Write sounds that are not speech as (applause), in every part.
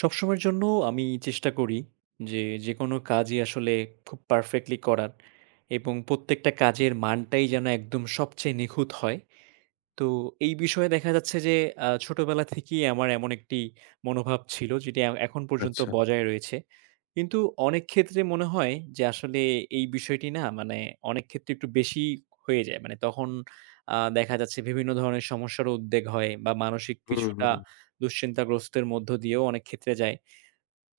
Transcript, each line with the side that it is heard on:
right: সবসময়ের জন্য আমি চেষ্টা করি যে, যেকোনো কাজই আসলে খুব পারফেক্টলি করার এবং প্রত্যেকটা কাজের মানটাই যেন একদম সবচেয়ে নিখুঁত হয়। তো এই বিষয়ে দেখা যাচ্ছে যে, ছোটবেলা থেকেই আমার এমন একটি মনোভাব ছিল যেটি এখন পর্যন্ত
left: আচ্ছা।
right: বজায় রয়েছে। কিন্তু অনেক ক্ষেত্রে মনে হয় যে, আসলে এই বিষয়টি না মানে অনেক ক্ষেত্রে একটু বেশি হয়ে যায়। মানে তখন দেখা যাচ্ছে বিভিন্ন ধরনের সমস্যার উদ্বেগ হয় বা মানসিক
left: হুম,
right: কিছুটা
left: হুম।
right: দুশ্চিন্তাগ্রস্তের মধ্য দিয়েও অনেক ক্ষেত্রে যায়।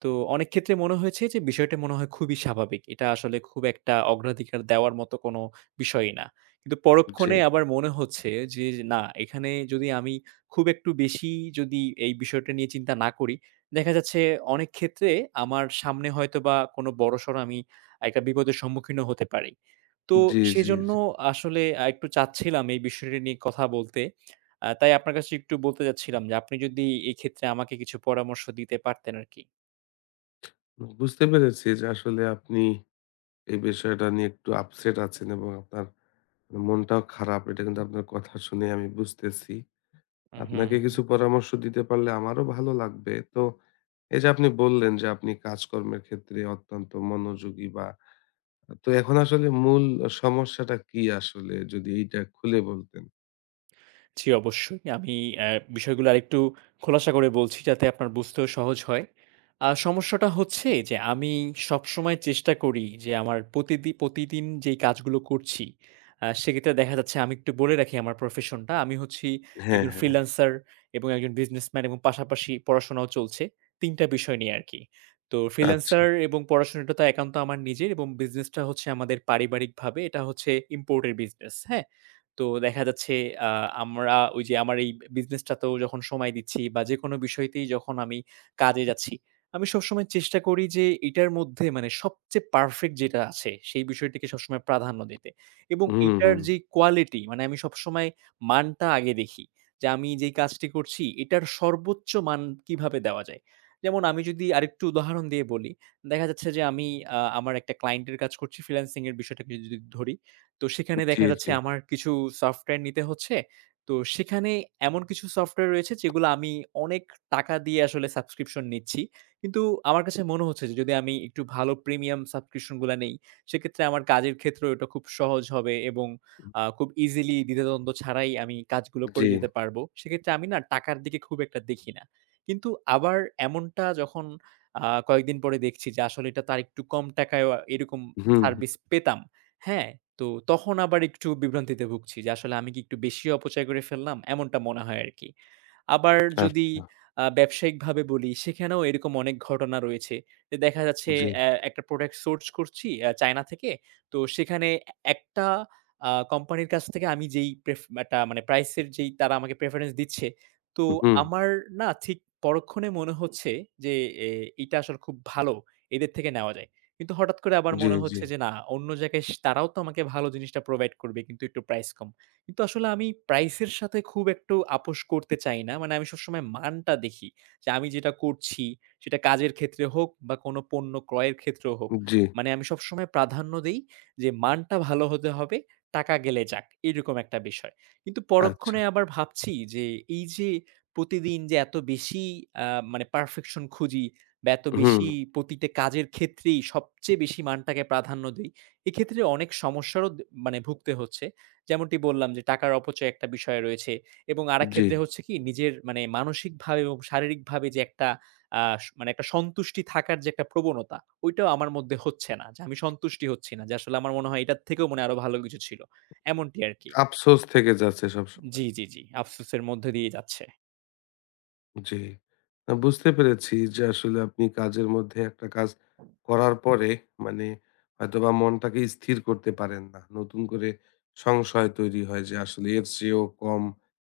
right: তো অনেক ক্ষেত্রে মনে হয়েছে যে বিষয়টা মনে হয় খুবই স্বাভাবিক। এটা আসলে খুব একটা অগ্রাধিকার দেওয়ার মতো কোনো বিষয়ই না। কিন্তু
left: জি,
right: পরক্ষণে আবার মনে হচ্ছে যে না, এখানে যদি আমি খুব একটু বেশি যদি এই বিষয়টা নিয়ে চিন্তা না করি, দেখা যাচ্ছে অনেক ক্ষেত্রে আমার সামনে হয়তোবা কোনো বড়সড় আমি একটা বিপদের সম্মুখীনও হতে পারি। তো
left: জি, জি,
right: সেজন্য
left: জি।
right: আসলে একটু চাচ্ছিলাম এই বিষয়টা নিয়ে কথা বলতে। তাই আপনার কাছে একটু বলতে চাচ্ছিলাম যে আপনি যদি এক্ষেত্রে আমাকে কিছু পরামর্শ দিতে পারতেন আরকি।
left: বুঝতে পেরেছি যে আসলে আপনি এই বিষয়টা নিয়ে একটু আপসেট আছেন এবং আপনার মনটাও খারাপ। এটা কিন্তু আপনার কথা শুনে আমি বুঝতেছি। আপনাকে
right: হুম,
left: কিছু পরামর্শ দিতে পারলে আমারও ভালো লাগবে। তো এই যে আপনি বললেন যে আপনি কাজকর্মের ক্ষেত্রে অত্যন্ত মনোযোগী বা তো এখন আসলে মূল সমস্যাটা কি আসলে? যদি এইটা খুলে বলতেন।
right: জি, অবশ্যই। আমি অ্যা বিষয়গুলো আরেকটু খোলাসা করে বলছি যাতে আপনার বুঝতেও সহজ হয়। সমস্যাটা হচ্ছে যে আমি সবসময় চেষ্টা করি যে আমার প্রতিদিন যেই কাজগুলো করছি, সেক্ষেত্রে দেখা যাচ্ছে আমি একটু বলে রাখি আমার প্রফেশনটা। আমি হচ্ছি
left: হ্যাঁ,
right: একজন
left: হ্যাঁ।
right: ফ্রিল্যান্সার এবং একজন বিজনেসম্যান এবং পাশাপাশি পড়াশোনাও চলছে। ৩ টা বিষয় নিয়ে আরকি। তো
left: আচ্ছা।
right: ফ্রিল্যান্সার এবং পড়াশোনাটা তো একান্ত আমার নিজের, এবং বিজনেসটা হচ্ছে আমাদের পারিবারিকভাবে, এটা হচ্ছে ইম্পোর্টের বিজনেস, হ্যাঁ? তো দেখা যাচ্ছে আ আমরা ওই যে আমার এই বিজনেসটাতেও যখন সময় দিচ্ছি বা যেকোনো বিষয়তেই যখন আমি কাজে যাচ্ছি, আমি সবসময় চেষ্টা করি যে এটার মধ্যে মানে সবচেয়ে পারফেক্ট যেটা আছে সেই বিষয়টিকে সবসময় প্রাধান্য দিতে। এবং
left: হুম,
right: এটার
left: হুম।
right: যে কোয়ালিটি, মানে আমি সবসময় মানটা আগে দেখি। যে আমি যেই কাজটি করছি এটার সর্বোচ্চ মান কিভাবে দেওয়া যায়। যেমন আমি যদি আরেকটু উদাহরণ দিয়ে বলি, দেখা যাচ্ছে যে আমি আমার একটা ক্লায়েন্টের কাজ করছি, ফ্রিল্যান্সিং এর বিষয়টাকে যদি ধরি। তো সেখানে
left: জি,
right: দেখা যাচ্ছে
left: জি,
right: আমার কিছু সফটওয়্যার নিতে হচ্ছে। তো সেখানে এমন কিছু সফটওয়্যার রয়েছে যেগুলো আমি অনেক টাকা দিয়ে আসলে সাবস্ক্রিপশন নিচ্ছি। কিন্তু আমার কাছে মনে হচ্ছে যে যদি আমি একটু ভালো প্রিমিয়াম সাবস্ক্রিপশন গুলা নেই, সেক্ষেত্রে আমার কাজের ক্ষেত্রেও এটা খুব সহজ হবে এবং খুব ইজিলি দ্বিধাদ্বন্দ্ব ছাড়াই আমি কাজগুলো
left: জি।
right: করে যেতে পারবো। সেক্ষেত্রে আমি না টাকার দিকে খুব একটা দেখি না। কিন্তু আবার এমনটা যখন কয়েকদিন পরে দেখছি যে আসলে এটা তার একটু কম টাকায়ও এরকম
left: হুম, হুম।
right: সার্ভিস পেতাম। হ্যাঁ, তো তখন আবার একটু বিভ্রান্তিতে ভুগছি যে আসলে আমি কি একটু বেশি অপচয় করে ফেললাম? এমনটা মনে হয় আরকি। আবার যদি
left: আচ্ছা।
right: ব্যবসায়িকভাবে বলি, সেখানেও এরকম অনেক ঘটনা রয়েছে। যে দেখা যাচ্ছে
left: জি,
right: একটা প্রোডাক্ট সোর্স করছি চায়না থেকে। তো সেখানে একটা কোম্পানির কাছ থেকে আমি যেই একটা মানে প্রাইস এর, যেই তারা আমাকে প্রেফারেন্স দিচ্ছে, তো
left: হুম,
right: আমার না ঠিক পরক্ষণে মনে হচ্ছে যে এ এটা আসলে খুব ভালো। এদের থেকে নেওয়া যায়। কিন্তু হঠাৎ করে আবার
left: জি,
right: মনে
left: জি,
right: হচ্ছে যে না, অন্য জায়গায় তারাও তো আমাকে ভালো জিনিসটা প্রোভাইড করবে কিন্তু একটু প্রাইস কম। কিন্তু আসলে আমি প্রাইস এর সাথে খুব একটু আপোস করতে চাই না। মানে আমি সবসময় মানটা দেখি। যে আমি যেটা করছি, সেটা কাজের ক্ষেত্রে হোক বা কোনো পণ্য ক্রয়ের ক্ষেত্রেও হোক।
left: জি,
right: মানে আমি সবসময় প্রাধান্য দেই যে মানটা ভালো হতে হবে, টাকা গেলে যাক। এরকম একটা বিষয়। কিন্তু
left: আচ্ছা,
right: পরক্ষণে আবার ভাবছি যে এই যে প্রতিদিন যে এত বেশি আ মানে পারফেকশন খুঁজি,
left: হুম,
right: বেশি প্রতিটা কাজের ক্ষেত্রেই সবচেয়ে বেশি মানটাকে প্রাধান্য দেই। এক্ষেত্রে অনেক সমস্যারও মানে ভুগতে হচ্ছে। যেমনটি বললাম যে টাকার অপচয় একটা বিষয় রয়েছে এবং আরেক
left: জি।
right: ক্ষেত্রে হচ্ছে কি, নিজের মানে মানসিকভাবে এবং শারীরিকভাবে যে একটা মানে একটা সন্তুষ্টি থাকার যে একটা প্রবণতা, ওইটাও আমার মধ্যে হচ্ছে না। যে আমি সন্তুষ্টি হচ্ছি না। যে আসলে আমার মনে হয় এটার থেকেও মনে হয় আরো ভালো কিছু ছিল। এমনটি আরকি।
left: আফসোস থেকে যাচ্ছে সবসময়।
right: জি, জি, জি। আফসোসের মধ্য দিয়ে যাচ্ছে।
left: জি। না, বুঝতে পেরেছি যে আসলে আপনি কাজের মধ্যে একটা কাজ করার পরে মানে হয়তোবা মনটাকে স্থির করতে পারেন না। নতুন করে সংশয় তৈরি হয় যে আসলে এর চেয়েও কম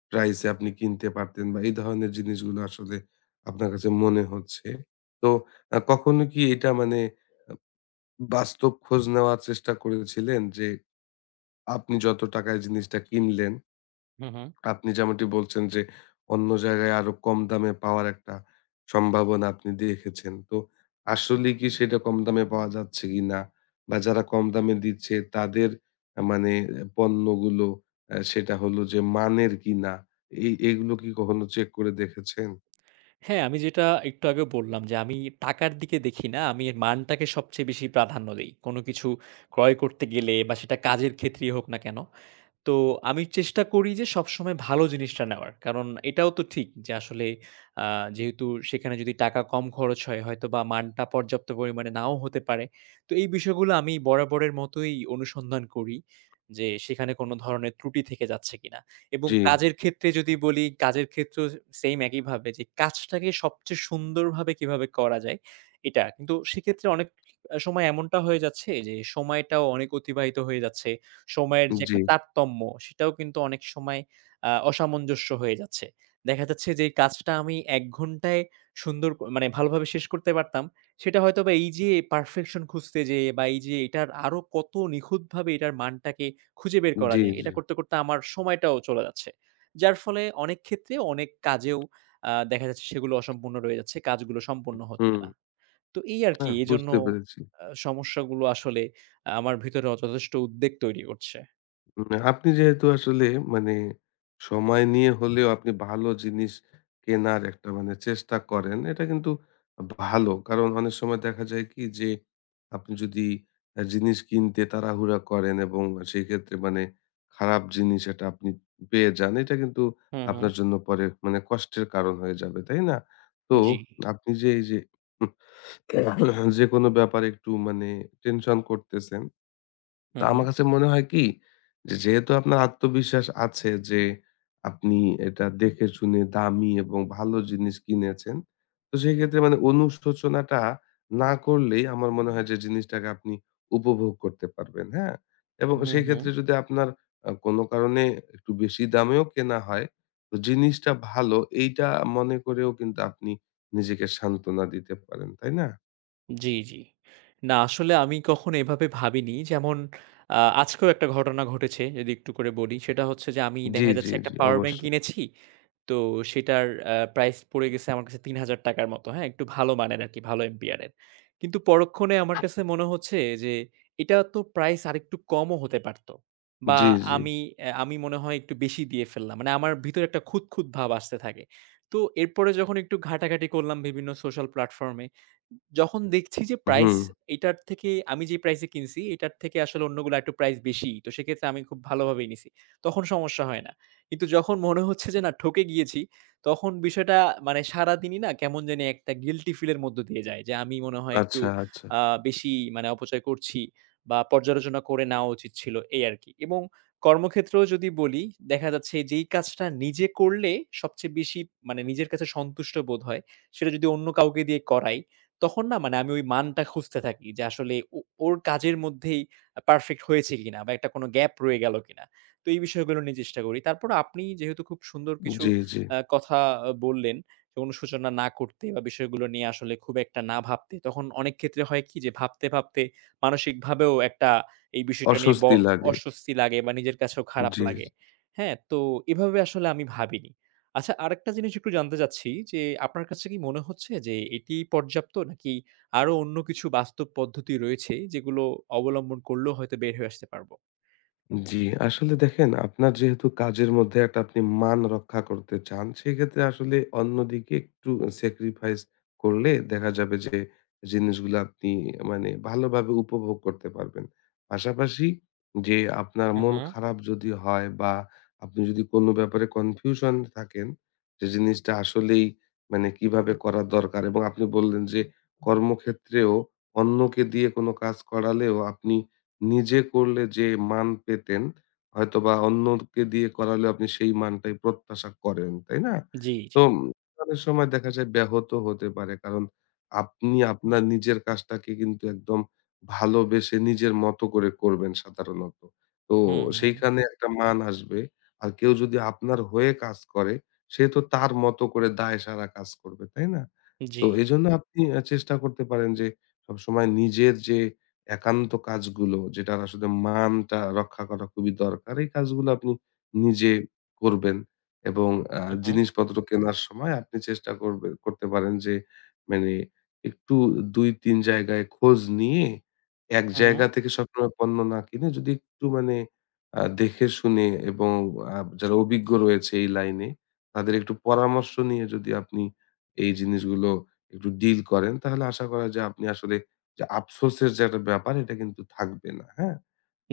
left: প্রাইসে আপনি কিনতে পারতেন বা এই ধরনের জিনিসগুলো আসলে আপনার কাছে মনে হচ্ছে। তো কখনো কি এটা মানে বাস্তব খোঁজ নেওয়ার চেষ্টা করেছিলেন যে আপনি যত টাকায় জিনিসটা কিনলেন,
right: হুম, হুম।
left: আপনি যেমনটি বলছেন যে অন্য জায়গায় আরো কম দামে পাওয়ার একটা সম্ভাবনা আপনি দেখেছেন। তো আসলেই কি সেটা কম দামে পাওয়া যাচ্ছে কিনা? বা যারা কম দামে দিচ্ছে তাদের মানে এ পণ্যগুলো সেটা হলো যে মানের কিনা? এই এগুলো কি কখনো চেক করে দেখেছেন?
right: হ্যাঁ, আমি যেটা একটু আগেও বললাম যে আমি টাকার দিকে দেখি না। আমি এর মানটাকে সবচেয়ে বেশি প্রাধান্য দেই। কোন কিছু ক্রয় করতে গেলে বা সেটা কাজের ক্ষেত্রেই হোক না কেন। তো আমি চেষ্টা করি যে সবসময় ভালো জিনিসটা নেওয়ার। কারণ এটাও তো ঠিক যে আসলে আ যেহেতু সেখানে যদি টাকা কম খরচ হয়, হয়তোবা মানটা পর্যাপ্ত পরিমাণে নাও হতে পারে। তো এই বিষয়গুলো আমি বরাবরের মতোই অনুসন্ধান করি যে সেখানে কোনো ধরনের ত্রুটি থেকে যাচ্ছে কিনা। এবং
left: জি,
right: কাজের ক্ষেত্রে যদি বলি, কাজের ক্ষেত্রেও সেইম একইভাবে যে কাজটাকে সবচেয়ে সুন্দরভাবে কিভাবে করা যায় এটা। কিন্তু সেক্ষেত্রে অনেক সময় এমনটা হয়ে যাচ্ছে যে সময়টাও অনেক অতিবাহিত হয়ে যাচ্ছে। সময়ের যে
left: জি,
right: একটা তারতম্য, সেটাও কিন্তু অনেক সময় অসামঞ্জস্য হয়ে যাচ্ছে। দেখা যাচ্ছে যে এই কাজটা আমি ১ ঘন্টায় সুন্দর মানে ভালোভাবে শেষ করতে পারতাম। সেটা হয়তোবা এই যে পারফেকশন খুঁজতে যেয়ে বা এই যে এটার আরো কত নিখুঁতভাবে এটার মানটাকে খুঁজে বের করা
left: জি,
right: যায়,
left: জি।
right: এটা করতে, করতে আমার সময়টাও চলে যাচ্ছে। যার ফলে অনেক ক্ষেত্রে অনেক কাজেও দেখা যাচ্ছে সেগুলো অসম্পূর্ণ রয়ে যাচ্ছে, কাজগুলো সম্পূর্ণ হচ্ছে
left: হুম,
right: না। তো এই আরকি,
left: হ্যাঁ,
right: এজন্য
left: বুঝতে পেরেছি।
right: সমস্যাগুলো আসলে আমার ভিতরে যথেষ্ট উদ্বেগ তৈরি করছে।
left: আপনি যেহেতু আসলে মানে সময় নিয়ে হলেও আপনি ভালো জিনিস কেনার একটা মানে চেষ্টা করেন, এটা কিন্তু ভালো। কারণ অনেক সময় দেখা যায় কি যে, আপনি যদি জিনিস কিনতে তাড়াহুড়া করেন এবং সেই ক্ষেত্রে মানে খারাপ জিনিস এটা আপনি পেয়ে যান, এটা কিন্তু
right: হুম, হুম।
left: আপনার জন্য পরে মানে কষ্টের কারণ হয়ে যাবে, তাই না? তো
right: জি।
left: আপনি যে এই যে (clears throat) যেকোনো ব্যাপারে একটু মানে টেনশন করতেছেন, তো
right: হুম, হুম।
left: আমার কাছে মনে হয় কি যে যেহেতু আপনার আত্মবিশ্বাস আছে যে আপনি এটা দেখে শুনে দামি এবং ভালো জিনিস কিনেছেন, তো সেই ক্ষেত্রে মানে অনুশোচনাটা না করলেই আমার মনে হয় যে জিনিসটাকে আপনি উপভোগ করতে পারবেন, হ্যাঁ। এবং
right: হুম,
left: সেই
right: হুম।
left: ক্ষেত্রে যদি আপনার আহ, কোনো কারণে একটু বেশি দামেও কেনা হয়, তো জিনিসটা ভালো এইটা মনে করেও কিন্তু আপনি নিজেকে সান্ত্বনা দিতে পারেন, তাই না?
right: জি, জি। না, আসলে আমি কখনো এভাবে ভাবিনি। যেমন আজকেও একটা ঘটনা ঘটেছে যদি একটু করে বলি। সেটা হচ্ছে যে আমি
left: জি,
right: দেখা
left: জি,
right: যাচ্ছে একটা
left: জি,
right: পাওয়ার ব্যাংক
left: অবশ্যই।
right: কিনেছি। তো সেটার প্রাইস পড়ে গেছে আমার কাছে ৳৩,০০০ র মতো, হ্যাঁ? একটু ভালো মানের আরকি, ভালো এম্পিয়ার এর। কিন্তু পরক্ষণে আমার কাছে মনে হচ্ছে যে এটা তো প্রাইস আরেকটু কমও হতে পারত। বা
left: জি, জি।
right: আমি আমি মনে হয় একটু বেশি দিয়ে ফেললাম। মানে আমার ভিতরে একটা খুঁতখুঁত ভাব আসতে থাকে। তো এরপরে যখন একটু ঘাটাঘাটি করলাম বিভিন্ন সোশ্যাল প্ল্যাটফর্ম এ, যখন দেখছি যে প্রাইস
left: হুম।
right: এটার থেকে আমি যে প্রাইস এ কিনছি এটার থেকে আসলে অন্যগুলা একটু প্রাইস বেশি। তো সেক্ষেত্রে আমি খুব ভালোভাবেই নিছি। তখন সমস্যা হয় না। কিন্তু যখন মনে হচ্ছে যে না ঠকে গিয়েছি, তখন বিষয়টা মানে সারাদিনই না কেমন জানি একটা গিল্টি ফিল এর মধ্য দিয়ে যায়। যে আমি মনে হয় একটু
left: আচ্ছা, আচ্ছা।
right: আ বেশি মানে অপচয় করছি বা পর্যালোচনা করে নেওয়া উচিত ছিল এই আরকি। এবং কর্মক্ষেত্রেও যদি বলি, দেখা যাচ্ছে যেই কাজটা নিজে করলে সবচেয়ে বেশি মানে নিজের কাছে সন্তুষ্ট বোধ হয়, সেটা যদি অন্য কাউকে দিয়ে করাই, তখন না মানে আমি ওই মানটা খুঁজতে থাকি যে আসলে ওর কাজের মধ্যেই পারফেক্ট হয়েছে কিনা বা একটা কোনো গ্যাপ রয়ে গেল কিনা। তো এই বিষয়গুলো নিয়ে চেষ্টা করি। তারপর আপনি যেহেতু খুব সুন্দর কিছু
left: জি, জি।
right: কথা বললেন, অনুশোচনা না করতে বা বিষয়গুলো নিয়ে আসলে খুব একটা না ভাবতে। তখন অনেক ক্ষেত্রে হয় কি যে ভাবতে, ভাবতে মানসিকভাবেও একটা এই বিষয়টা নিয়ে
left: অস্বস্তি লাগে।
right: অস্বস্তি লাগে বা নিজের কাছেও খারাপ
left: জি,
right: লাগে। হ্যাঁ? তো এভাবে আসলে আমি ভাবিনি। আচ্ছা, আরেকটা জিনিস একটু জানতে চাচ্ছি যে আপনার কাছে কি মনে হচ্ছে যে এটি পর্যাপ্ত, নাকি আরো অন্য কিছু বাস্তব পদ্ধতি রয়েছে যেগুলো অবলম্বন করলেও হয়তো বের হয়ে আসতে পারবো?
left: জি, আসলে দেখেন আপনার যেহেতু কাজের মধ্যে একটা আপনি মান রক্ষা করতে চান, সেক্ষেত্রে আসলে অন্যদিকে একটু স্যাক্রিফাইস করলে দেখা যাবে যে জিনিসগুলো আপনি মানে ভালোভাবে উপভোগ করতে পারবেন। পাশাপাশি যে আপনার
right: হু,
left: মন
right: হু।
left: খারাপ যদি হয় বা আপনি যদি কোনো ব্যাপারে কনফিউশন থাকেন, যে জিনিসটা আসলেই মানে কিভাবে করা দরকার এবং আপনি বললেন যে কর্মক্ষেত্রেও অন্যকে দিয়ে কোনো কাজ করালেও আপনি নিজে করলে যে মান পেতেন, হয়তোবা অন্যকে দিয়ে করালেও আপনি সেই মানটাই প্রত্যাশা করেন, তাই না?
right: জি।
left: তো অনেক সময় দেখা যায় ব্যাহত হতে পারে। কারণ আপনি আপনার নিজের কাজটাকে কিন্তু একদম ভালোবেসে নিজের মতো করে করবেন সাধারণত। তো
right: হুম, হুম।
left: সেইখানে একটা মান আসবে। আর কেউ যদি আপনার হয়ে কাজ করে, সে তো তার মতো করে দায়সারা কাজ করবে, তাই না? তো
right: জি।
left: এজন্য আপনি চেষ্টা করতে পারেন যে সবসময় নিজের যে একান্ত কাজগুলো যেটার আসলে মানটা রক্ষা করা খুবই দরকার। এই কাজগুলো আপনি নিজে করবেন এবং আ
right: হু, হু।
left: জিনিসপত্র কেনার সময় আপনি চেষ্টা করবে করতে পারেন যে মানে একটু ২-৩ জায়গায় খোঁজ নিয়ে এক
right: হু, হু।
left: জায়গা থেকে সবসময় পণ্য না কিনে যদি একটু মানে দেখে শুনে এবং যারা অভিজ্ঞ রয়েছে এই লাইনে তাদের একটু পরামর্শ নিয়ে যদি আপনি এই জিনিসগুলো একটু ডিল করেন, তাহলে আশা করা যায় আপনি আসলে যে আফসোসের যে একটা ব্যাপার এটা কিন্তু থাকবে না, হ্যাঁ?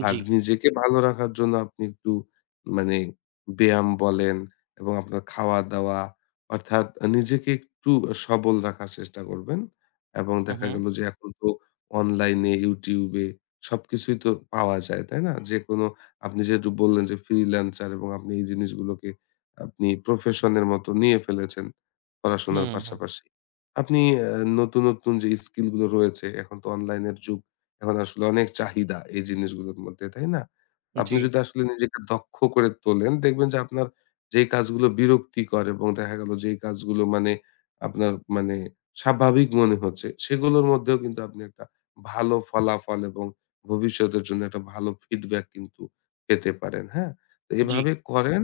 left: আর
right: জি।
left: নিজেকে ভালো রাখার জন্য আপনি একটু মানে ব্যায়াম বলেন এবং আপনার খাওয়া-দাওয়া, অর্থাৎ নিজেকে একটু সবল রাখার চেষ্টা করবেন। এবং
right: হু,
left: দেখা
right: হু।
left: গেল যে এখন তো অনলাইনে YouTube এ সবকিছুই তো পাওয়া যায়, তাই না? যেকোনো আপনি যেহেতু বললেন যে ফ্রিল্যান্সার এবং আপনি এই জিনিসগুলোকে আপনি প্রফেশন এর মতো নিয়ে ফেলেছেন পড়াশোনার
right: হুম, হুম।
left: পাশাপাশি। আপনি আ নতুন, নতুন যে স্কিল গুলো রয়েছে, এখন তো অনলাইনের যুগ। এখন আসলে অনেক চাহিদা এই জিনিসগুলোর মধ্যে, তাই না?
right: জি,
left: আপনি যদি আসলে নিজেকে দক্ষ করে তোলেন, দেখবেন যে আপনার যেই কাজগুলো বিরক্তিকর এবং দেখা গেল যেই কাজগুলো মানে আপনার মানে স্বাভাবিক মনে হচ্ছে, সেগুলোর মধ্যেও কিন্তু আপনি একটা ভালো ফলাফল এবং ভবিষ্যতের জন্য একটা ভালো ফিডব্যাক কিন্তু পেতে পারেন, হ্যাঁ? তো
right: জি।
left: এভাবে করেন।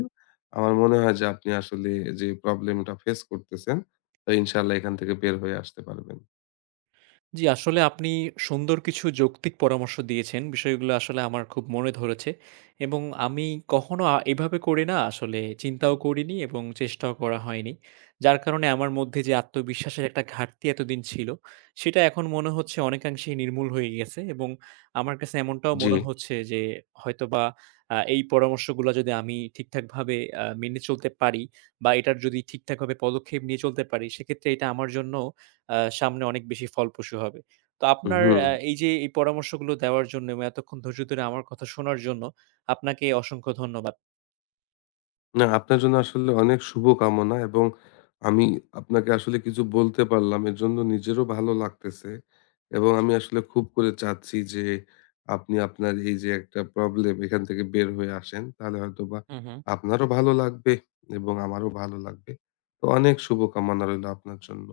left: আমার মনে হয় যে আপনি আসলে যে প্রবলেমটা ফেস করতেছেন, তো ইনশাআল্লাহ এখান থেকে বের হয়ে আসতে পারবেন।
right: জি, আসলে আপনি সুন্দর কিছু যৌক্তিক পরামর্শ দিয়েছেন। বিষয়গুলো আসলে আমার খুব মনে ধরেছে এবং আমি কখনো এভাবে করে না আসলে চিন্তাও করিনি এবং চেষ্টাও করা হয়নি। যার কারণে আমার মধ্যে যে আত্মবিশ্বাসের একটা ঘাটতি এতদিন ছিল, সেটা এখন মনে হচ্ছে অনেকাংশেই নির্মূল হয়ে গেছে এবং আমার কাছে এমনটাও
left: জি।
right: মনে হচ্ছে যে হয়তোবা এই পরামর্শগুলা যদি আমি ঠিকঠাকভাবে মেনে চলতে পারি বা এটার যদি ঠিকঠাকভাবে পদক্ষেপ নিয়ে চলতে পারি, সেক্ষেত্রে এটা আমার জন্য আ সামনে অনেক বেশি ফলপ্রসূ হবে। তো আপনার
left: হুম।
right: এই যে এই পরামর্শগুলো দেওয়ার জন্য এবং এতক্ষণ ধৈর্য ধরে আমার কথা শোনার জন্য আপনাকে অসংখ্য ধন্যবাদ।
left: না, আপনার জন্য আসলে অনেক শুভকামনা। এবং আমি আপনাকে আসলে কিছু বলতে পারলাম। এর জন্য নিজেরও ভালো লাগতেছে। এবং আমি আসলে খুব করে চাচ্ছি যে আপনি আপনার এই যে একটা প্রবলেম এখান থেকে বের হয়ে আসেন। তাহলে হয়তোবা
right: হু, হু।
left: আপনারও ভালো লাগবে এবং আমারও ভালো লাগবে। তো অনেক শুভকামনা রইলো আপনার জন্য।